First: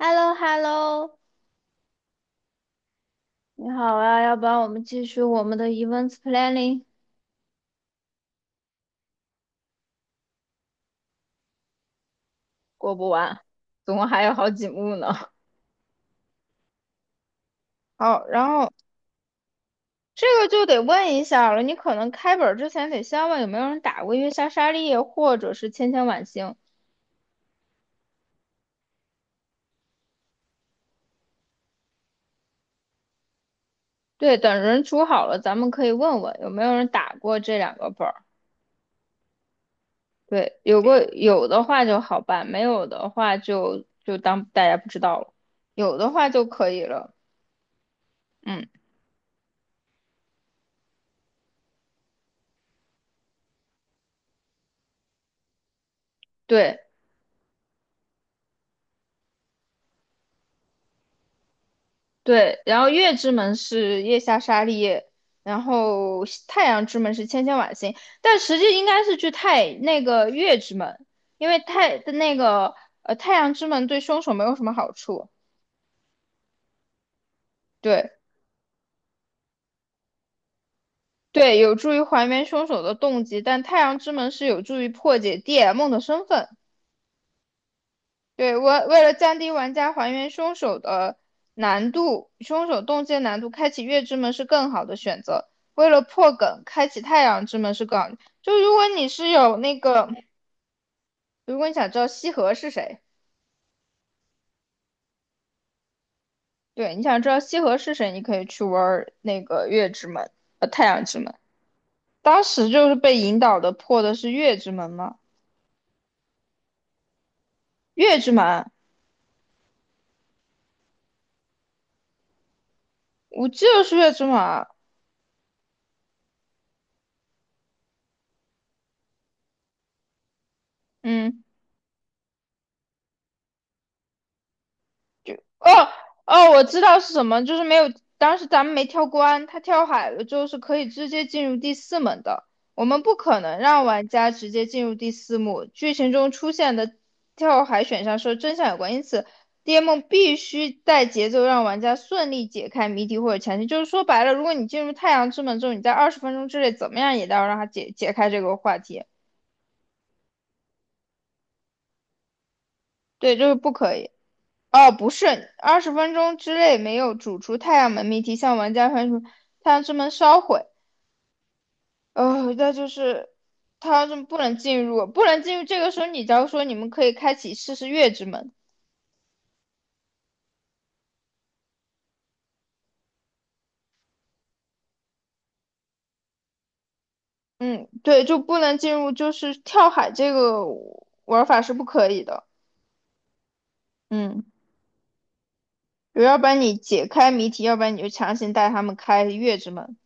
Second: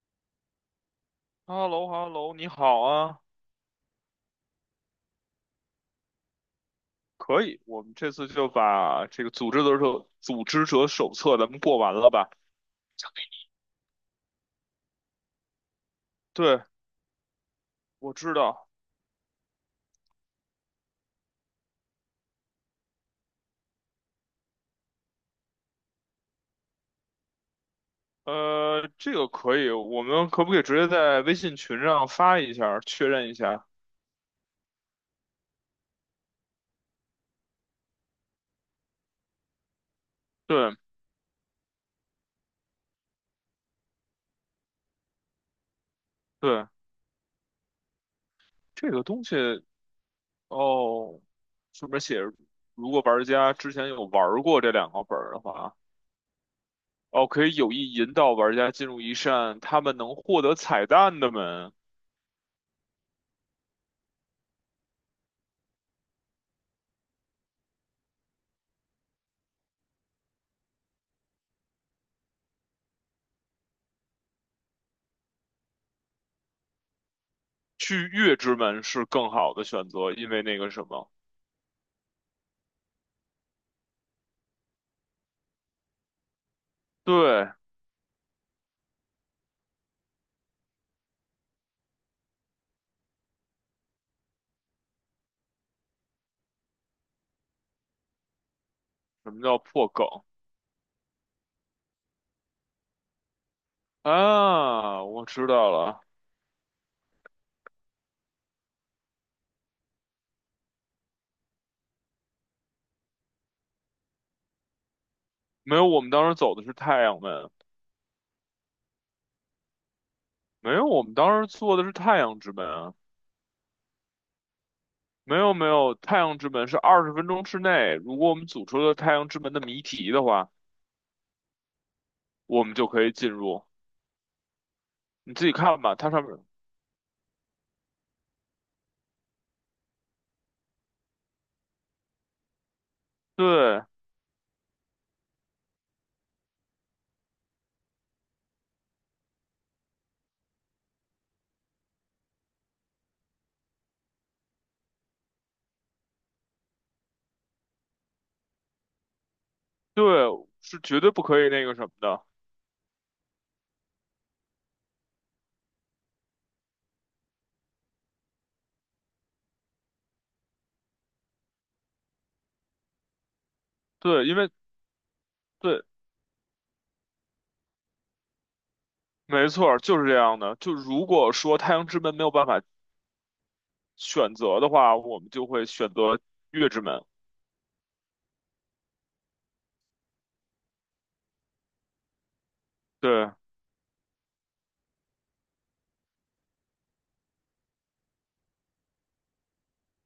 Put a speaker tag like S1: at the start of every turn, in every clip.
S1: h e l l o h e l l o
S2: 哈喽哈喽，你好啊。
S1: 你好啊，要不然我们继续我们的 events planning，
S2: 可以，我们这次就把这个组织者手册咱们过完了吧？
S1: 过不完，总共还有好几幕呢。
S2: 对，我
S1: 好，
S2: 知
S1: 然
S2: 道。
S1: 后这个就得问一下了，你可能开本儿之前得先问有没有人打过月下沙利叶或者是千千晚星。
S2: 这个可以，我们可不可以直接在微信群上发一下，确认一下？
S1: 对，等人组好了，咱们可以问问有没有人打过这两个本儿。对，
S2: 对
S1: 有的话就好办，没有的话就当大家不知道了，有的话就
S2: 对，
S1: 可以了。嗯，
S2: 这个东西哦，上面写着如果玩家之前有玩过这两个本儿的话，
S1: 对。
S2: 哦，可以有意引导玩家进入一扇他们能获得彩蛋的门。
S1: 对，然后月之门是月下沙利叶，然后西太阳之门是千千晚星，但实际应该是去太那个月之门，因为太的那个呃太阳之门对凶手没有什么好处，
S2: 去
S1: 对
S2: 月之门是更好的选择，因为那个什么，
S1: 对，有助于还原凶手的动机，但太阳之门是有助于破解 DM 的身份。
S2: 对。
S1: 对，为了降低玩家还原凶手的难度，凶手动机的难度，开启月之门是更好的选择。为了破梗，开启太阳之门是更好的。就如果你是
S2: 什么
S1: 有
S2: 叫
S1: 那
S2: 破梗
S1: 个，如果你想知道西河是谁，
S2: 啊？我知道了。
S1: 对，你想知道西河是谁，你可以去玩那个月之门，太阳之门。当时就是被引导的破的是月之门吗？
S2: 没有，我们当时走的是太阳门。
S1: 月之门，
S2: 没有，我们当时坐的是太阳之门啊。
S1: 我记得是月之门啊，
S2: 没有没有，太阳之门是二十分钟之内，如果我们组出了太阳之门的谜题的话，
S1: 嗯，
S2: 我们就可以进入。你自己看
S1: 哦
S2: 吧，它上面，
S1: 哦，我知道是什么，就是没有，当时咱们没跳关，他跳海了之后是可以直接进入第四门的。我们不可能
S2: 对
S1: 让玩家直接进入第四幕。剧情中出现的跳海选项是真相有关，因此 DM 必须带节奏让玩家顺利解开谜题或者前提。就是说白了，如果你进入太阳之门之后，你在二十分钟之内怎么样也得要让他解开这个话题。
S2: 对，是绝对不可以那个什么的，
S1: 对，就是不可以。哦，不是，二十分钟之内没有煮出太阳门谜题，向玩家发出太阳之门烧毁。那就是他是
S2: 对，因
S1: 不
S2: 为
S1: 能进入，不能进入。这
S2: 对。
S1: 个时候，你假如说你们可以开启试试月之门，
S2: 没错，就是这样的。就如果说太阳之门没有办法选择的话，我们就会选择月之门。
S1: 嗯，对，就不能进入，就是跳海这个玩法是不可以的，
S2: 对，
S1: 嗯，要不然你解开谜题，要不然你就强行带他们开月之门。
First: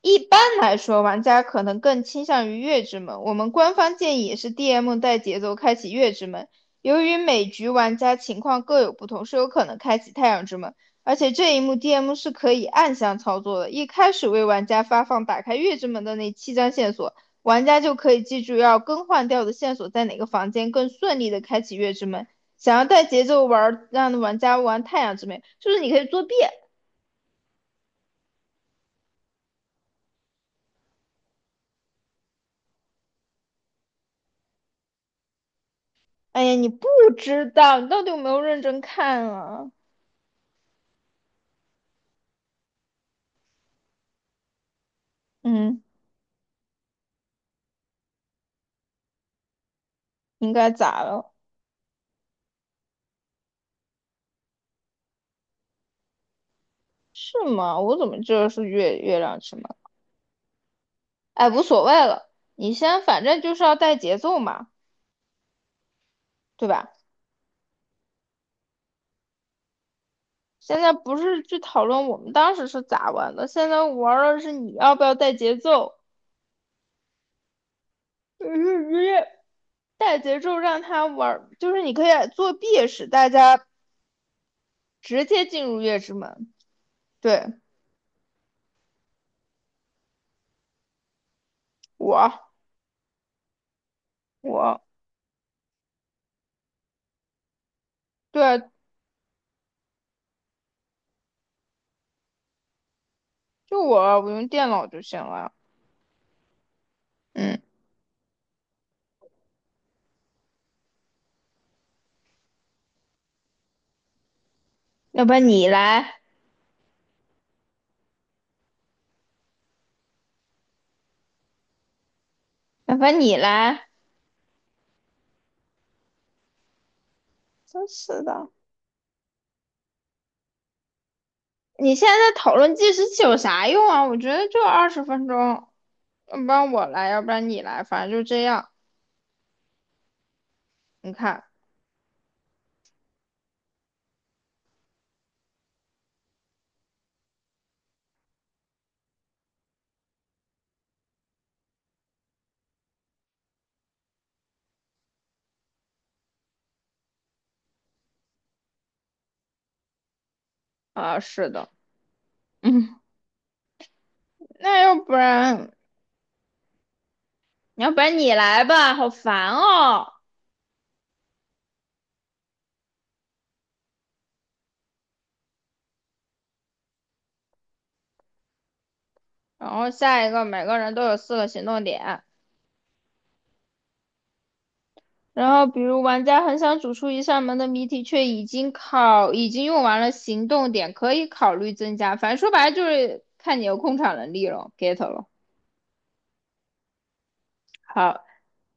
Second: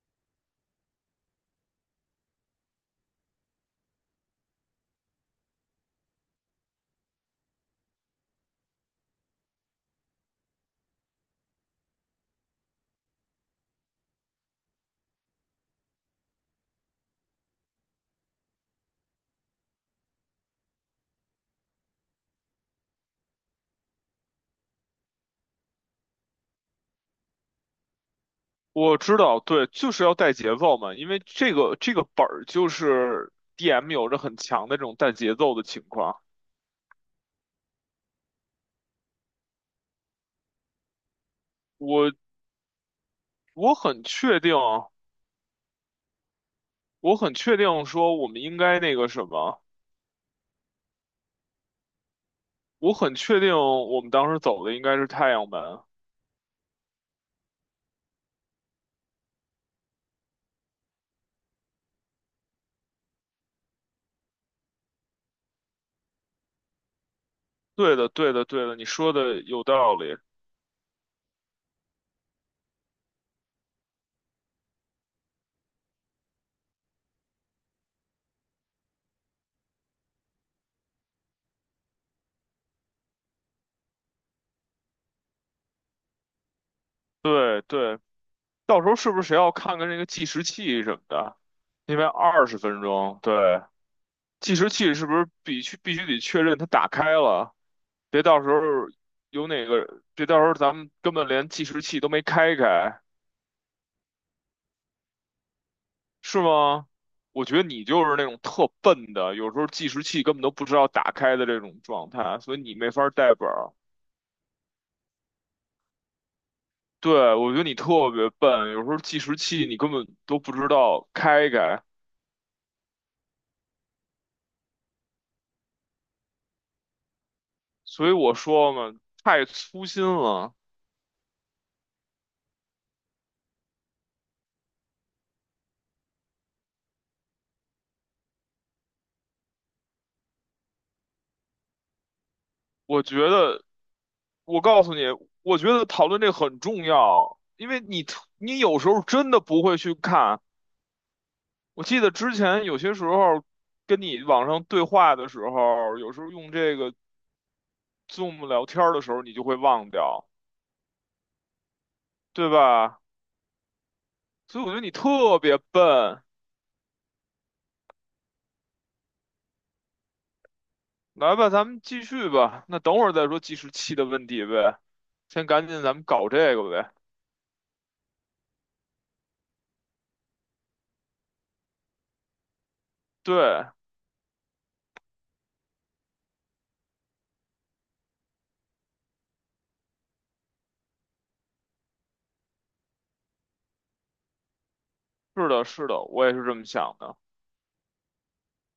S1: 一般来说，玩家可能更倾向于月之门。我们官方建议也是 DM 带节奏开启月之门。由于每局玩家情况各有不同，是有可能开启太阳之门。而且这一幕 DM 是可以暗箱操作的，一开始为玩家发放打开月之门的那七张线索，玩家就可以记住要更换掉的线索在哪个房间，更顺利的开启月之门。想要带节奏玩，让玩家玩太阳之门，就是你可以作弊。
S2: 我知道，对，就是要带节奏嘛，因为这个本儿就是 DM 有着很强的这种带节奏的情况。
S1: 哎呀，你不知道，你到底有没有认真看啊？
S2: 我我很确定，
S1: 嗯，
S2: 我很确定说我们应该那个什么，
S1: 应该咋了？
S2: 我很确定我们当时走的应该是太阳门。
S1: 是吗？我怎么知道是月亮之门？哎，无所谓了，你先，反正就是要带节奏嘛，对吧？
S2: 对的，对的，对的，你说的有道理。
S1: 现在不是去讨论我们当时是咋玩的，现在玩的是你要不要带节奏。嗯，带节奏让他玩，就是你可以作弊，使大家直接进入月之门。对，
S2: 对对，到时候是不是谁要看看那个计时器什么的？因为二
S1: 我，
S2: 十分钟，对。计时
S1: 我，
S2: 器是不是必须得确认它打开了？别到时候
S1: 对，
S2: 有哪个，别到时候咱们根本连计时器都没开开。
S1: 就我用电脑就行了。
S2: 是吗？我觉
S1: 嗯。
S2: 得你就是那种特笨的，有时候计时器根本都不知道打开的这种状态，所以你没法带本儿。
S1: 要不然你来，
S2: 对，我觉得你特别笨，有时候计时器你根本都不知道开开，
S1: 要不然你来。真
S2: 所以
S1: 是
S2: 我
S1: 的，
S2: 说嘛，太粗心了。
S1: 你现在讨论计时器有啥用啊？我觉得就二十分钟，要不然我来，要不然你来，反正就这样。你看，
S2: 我觉得我告诉你，我觉得讨论这很重要，因为你有时候真的不会去看。我记得之前有些时候跟你网上对话的时候，有时候用这个 Zoom 聊天儿的时候，你就会忘掉，
S1: 啊，是的，
S2: 对吧？
S1: 嗯，
S2: 所以我觉
S1: 那
S2: 得你
S1: 要不
S2: 特别
S1: 然，
S2: 笨。
S1: 要不然你来吧，好烦哦。
S2: 来吧，咱们继续吧。那等会儿再说计时器的问题呗，先赶紧咱们搞这个呗。
S1: 然后下一个，每个人都有四个行动点。
S2: 对，
S1: 然后，比如玩家很想走出一扇门的谜题，却已经用完了行动点，可以考虑增加。反正说白了就是看你有控场能力了，get 了。
S2: 是的，是的，我也是这么想的。
S1: 好，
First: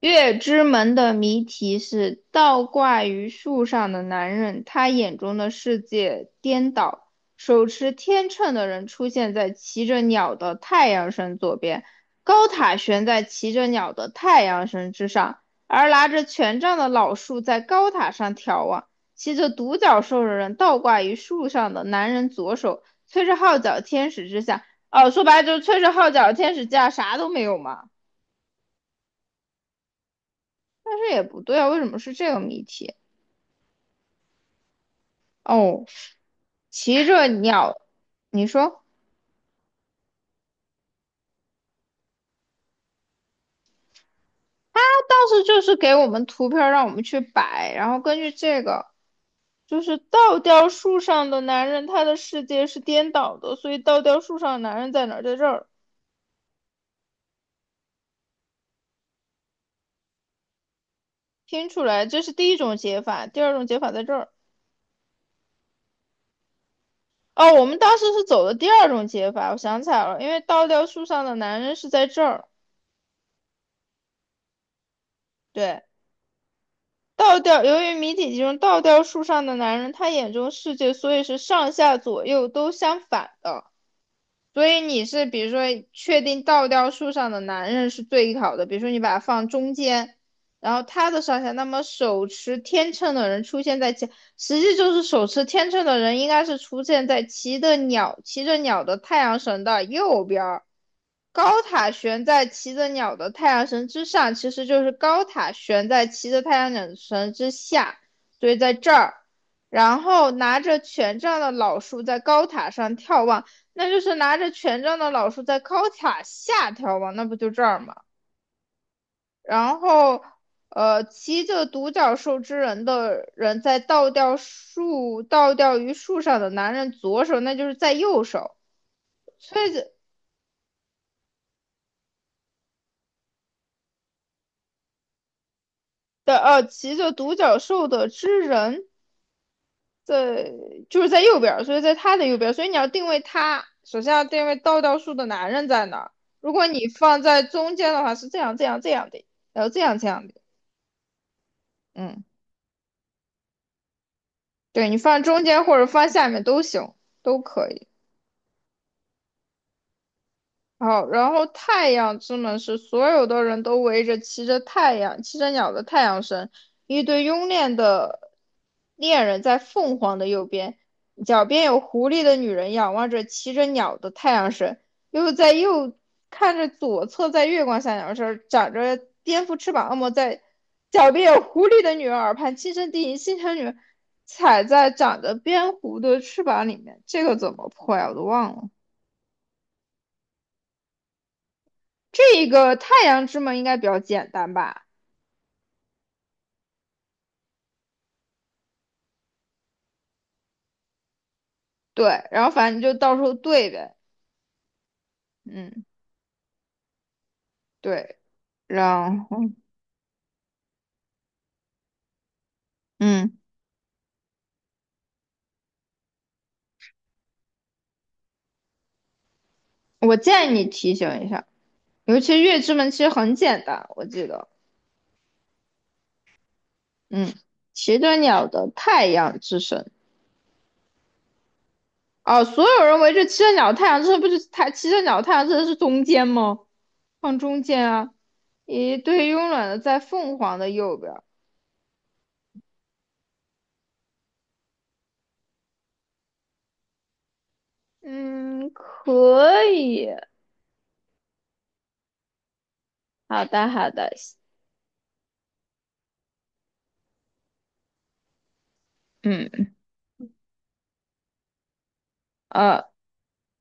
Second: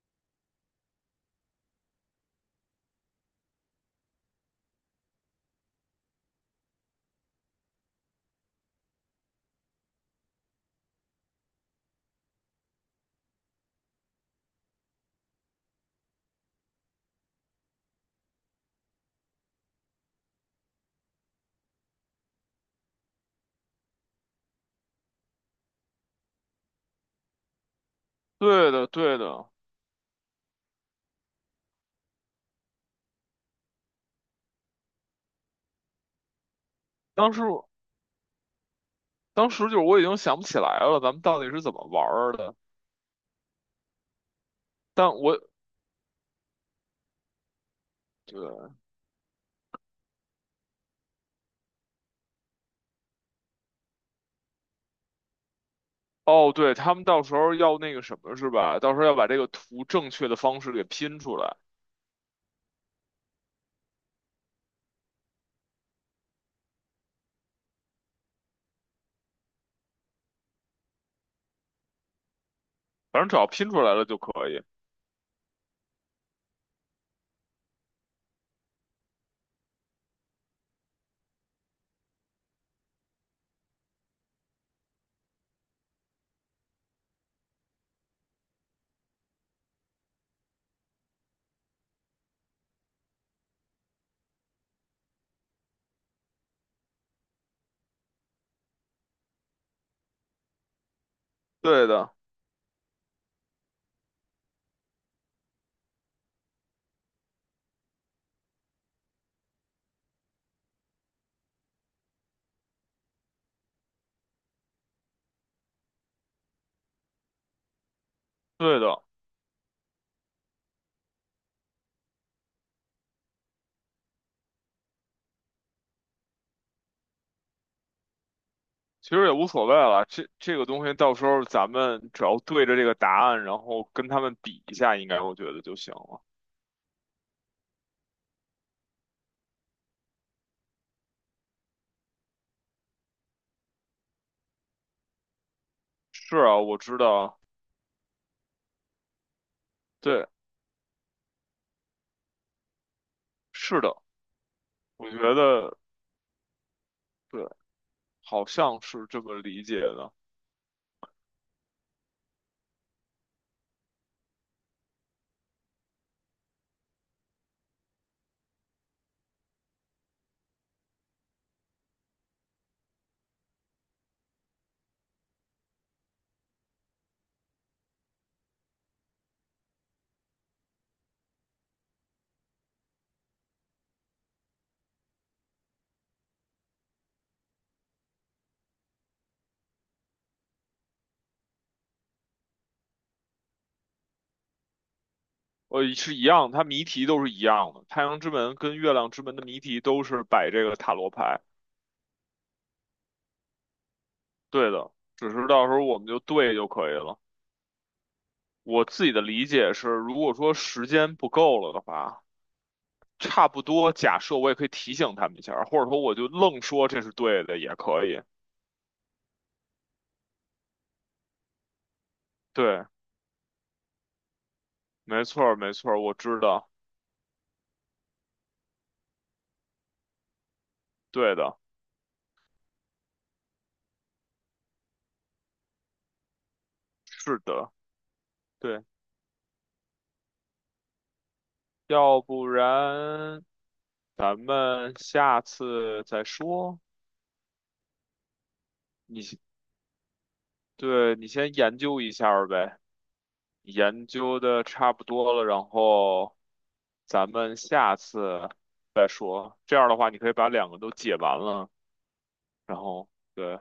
S1: 月之门的谜题是倒挂于树上的男人，他眼中的世界颠倒。手持天秤的人出现在骑着鸟的太阳神左边，高塔悬在骑着鸟的太阳神之上，而拿着权杖的老树在高塔上眺望。骑着独角兽的人倒挂于树上的男人左手，吹着号角天使之下。哦，说白了就是吹着号角天使之下，啥都没有嘛。
S2: 对的，对的。
S1: 但是也不对啊，为什么是这个谜题？哦，骑着
S2: 当时
S1: 鸟，你说
S2: 当时就是我已经想不起来了，咱们到底是怎么玩儿的？
S1: 他
S2: 但
S1: 当
S2: 我
S1: 时就是给我们图片儿让我们去摆，然后根据这
S2: 对，
S1: 个，就是倒吊树上的男人，他的世界是颠倒的，所以倒吊树上的男人在哪儿？在这儿
S2: 哦，对，他们到时候要那个什么是吧？到时候要把这个图正确的方式给拼出来，
S1: 拼出来，这是第一种解法，第二种解法在这儿。哦，我们当时是走的第二种解法，我想起来了，因为倒吊树上的男人是在这儿，
S2: 反正只要拼出来了就可以。
S1: 对。倒吊，由于谜底集中倒吊树上的男人，他眼中世界所以是上下左右都相反的。所以你是比如说确定倒吊树上的男人是最好的，比如说你把它放中间，然后他的上下，那么手持天秤的人出现在前，实际就是手持天秤的人应该是出现在骑着鸟的太阳神的右边儿，高
S2: 对
S1: 塔
S2: 的，
S1: 悬在骑着鸟的太阳神之上，其实就是高塔悬在骑着太阳神之下，所以在这儿。然后拿着权杖的老树在高塔上眺望，那就是拿着权杖的老树在高塔下眺望，那不就这儿吗？
S2: 对的，
S1: 然后，骑着独角兽之人的人在倒吊于树上的男人左手，那就是在右手。
S2: 其实也无
S1: 所
S2: 所
S1: 以
S2: 谓了。这个东西到时候咱们只要对着这个答案，然后跟他们比一下，应该我觉得就行了。
S1: 骑着独角兽的之人在就是在右边所以在他的右边所以你要定位他，首先要定位倒数的男人在哪儿。
S2: 是
S1: 如
S2: 啊，
S1: 果
S2: 我
S1: 你
S2: 知
S1: 放
S2: 道，
S1: 在中间的话，是这样这样这样的，然后这样这
S2: 对，
S1: 样的，嗯，
S2: 是的，
S1: 对你
S2: 我
S1: 放
S2: 觉
S1: 中间
S2: 得
S1: 或者放下面都行，都
S2: 对，
S1: 可以。
S2: 好像是这么理解的。
S1: 好，然后太阳之门是所有的人都围着骑着太阳、骑着鸟的太阳神，一对慵懒的恋人在凤凰的右边，脚边有狐狸的女人仰望着骑着鸟的太阳神，又在右看着左侧在月光下鸟身长着蝙蝠翅膀恶魔在脚边有狐狸的女人耳畔轻声低吟，心疼女人踩在长着蝙蝠的翅膀里面，这个怎么破呀？我都忘了。这个太阳之门应该比较简单吧？
S2: 是一样，它谜题都是一样的。太阳之门跟月亮之门的谜题都是摆这个塔罗牌，
S1: 对，然后反正你就到时候对呗。
S2: 对的，只是到时候
S1: 嗯，
S2: 我们就对就可以了。
S1: 对，
S2: 我自己的
S1: 然后
S2: 理解是，如果说时间不够了的话，
S1: 嗯，
S2: 差不多假设我也可以提醒他们一下，或者说我就愣说这是对的也可以。
S1: 我建议你提醒一下，尤其月之
S2: 对，
S1: 门其实很简单，我记得，
S2: 没错儿，没错儿，我知道，
S1: 嗯，骑着鸟的太阳之神。
S2: 对的，
S1: 哦，所有人围着骑着鸟的太阳之神，不是太，骑着鸟的太阳之神是中间吗？放
S2: 是
S1: 中
S2: 的，
S1: 间啊，
S2: 对，
S1: 一对慵懒的在凤凰的右边。
S2: 要不然咱们下次再说。
S1: 嗯，
S2: 你先
S1: 可以，
S2: 对，你先研究一下儿呗。
S1: 好的，好
S2: 研
S1: 的，
S2: 究的差不多了，然后咱们下次再说。
S1: 嗯，
S2: 这样的话，你可以把两个都解完了，然
S1: 呃，
S2: 后对。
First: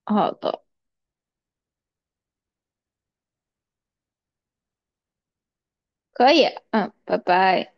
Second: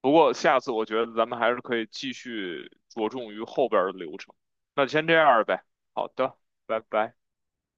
S2: 不
S1: 好
S2: 过下
S1: 的。
S2: 次我觉得咱们还是可以继续着重于后边儿的流程。那就先这样儿呗。好
S1: 可
S2: 的，
S1: 以，
S2: 拜
S1: 嗯，
S2: 拜。
S1: 拜拜。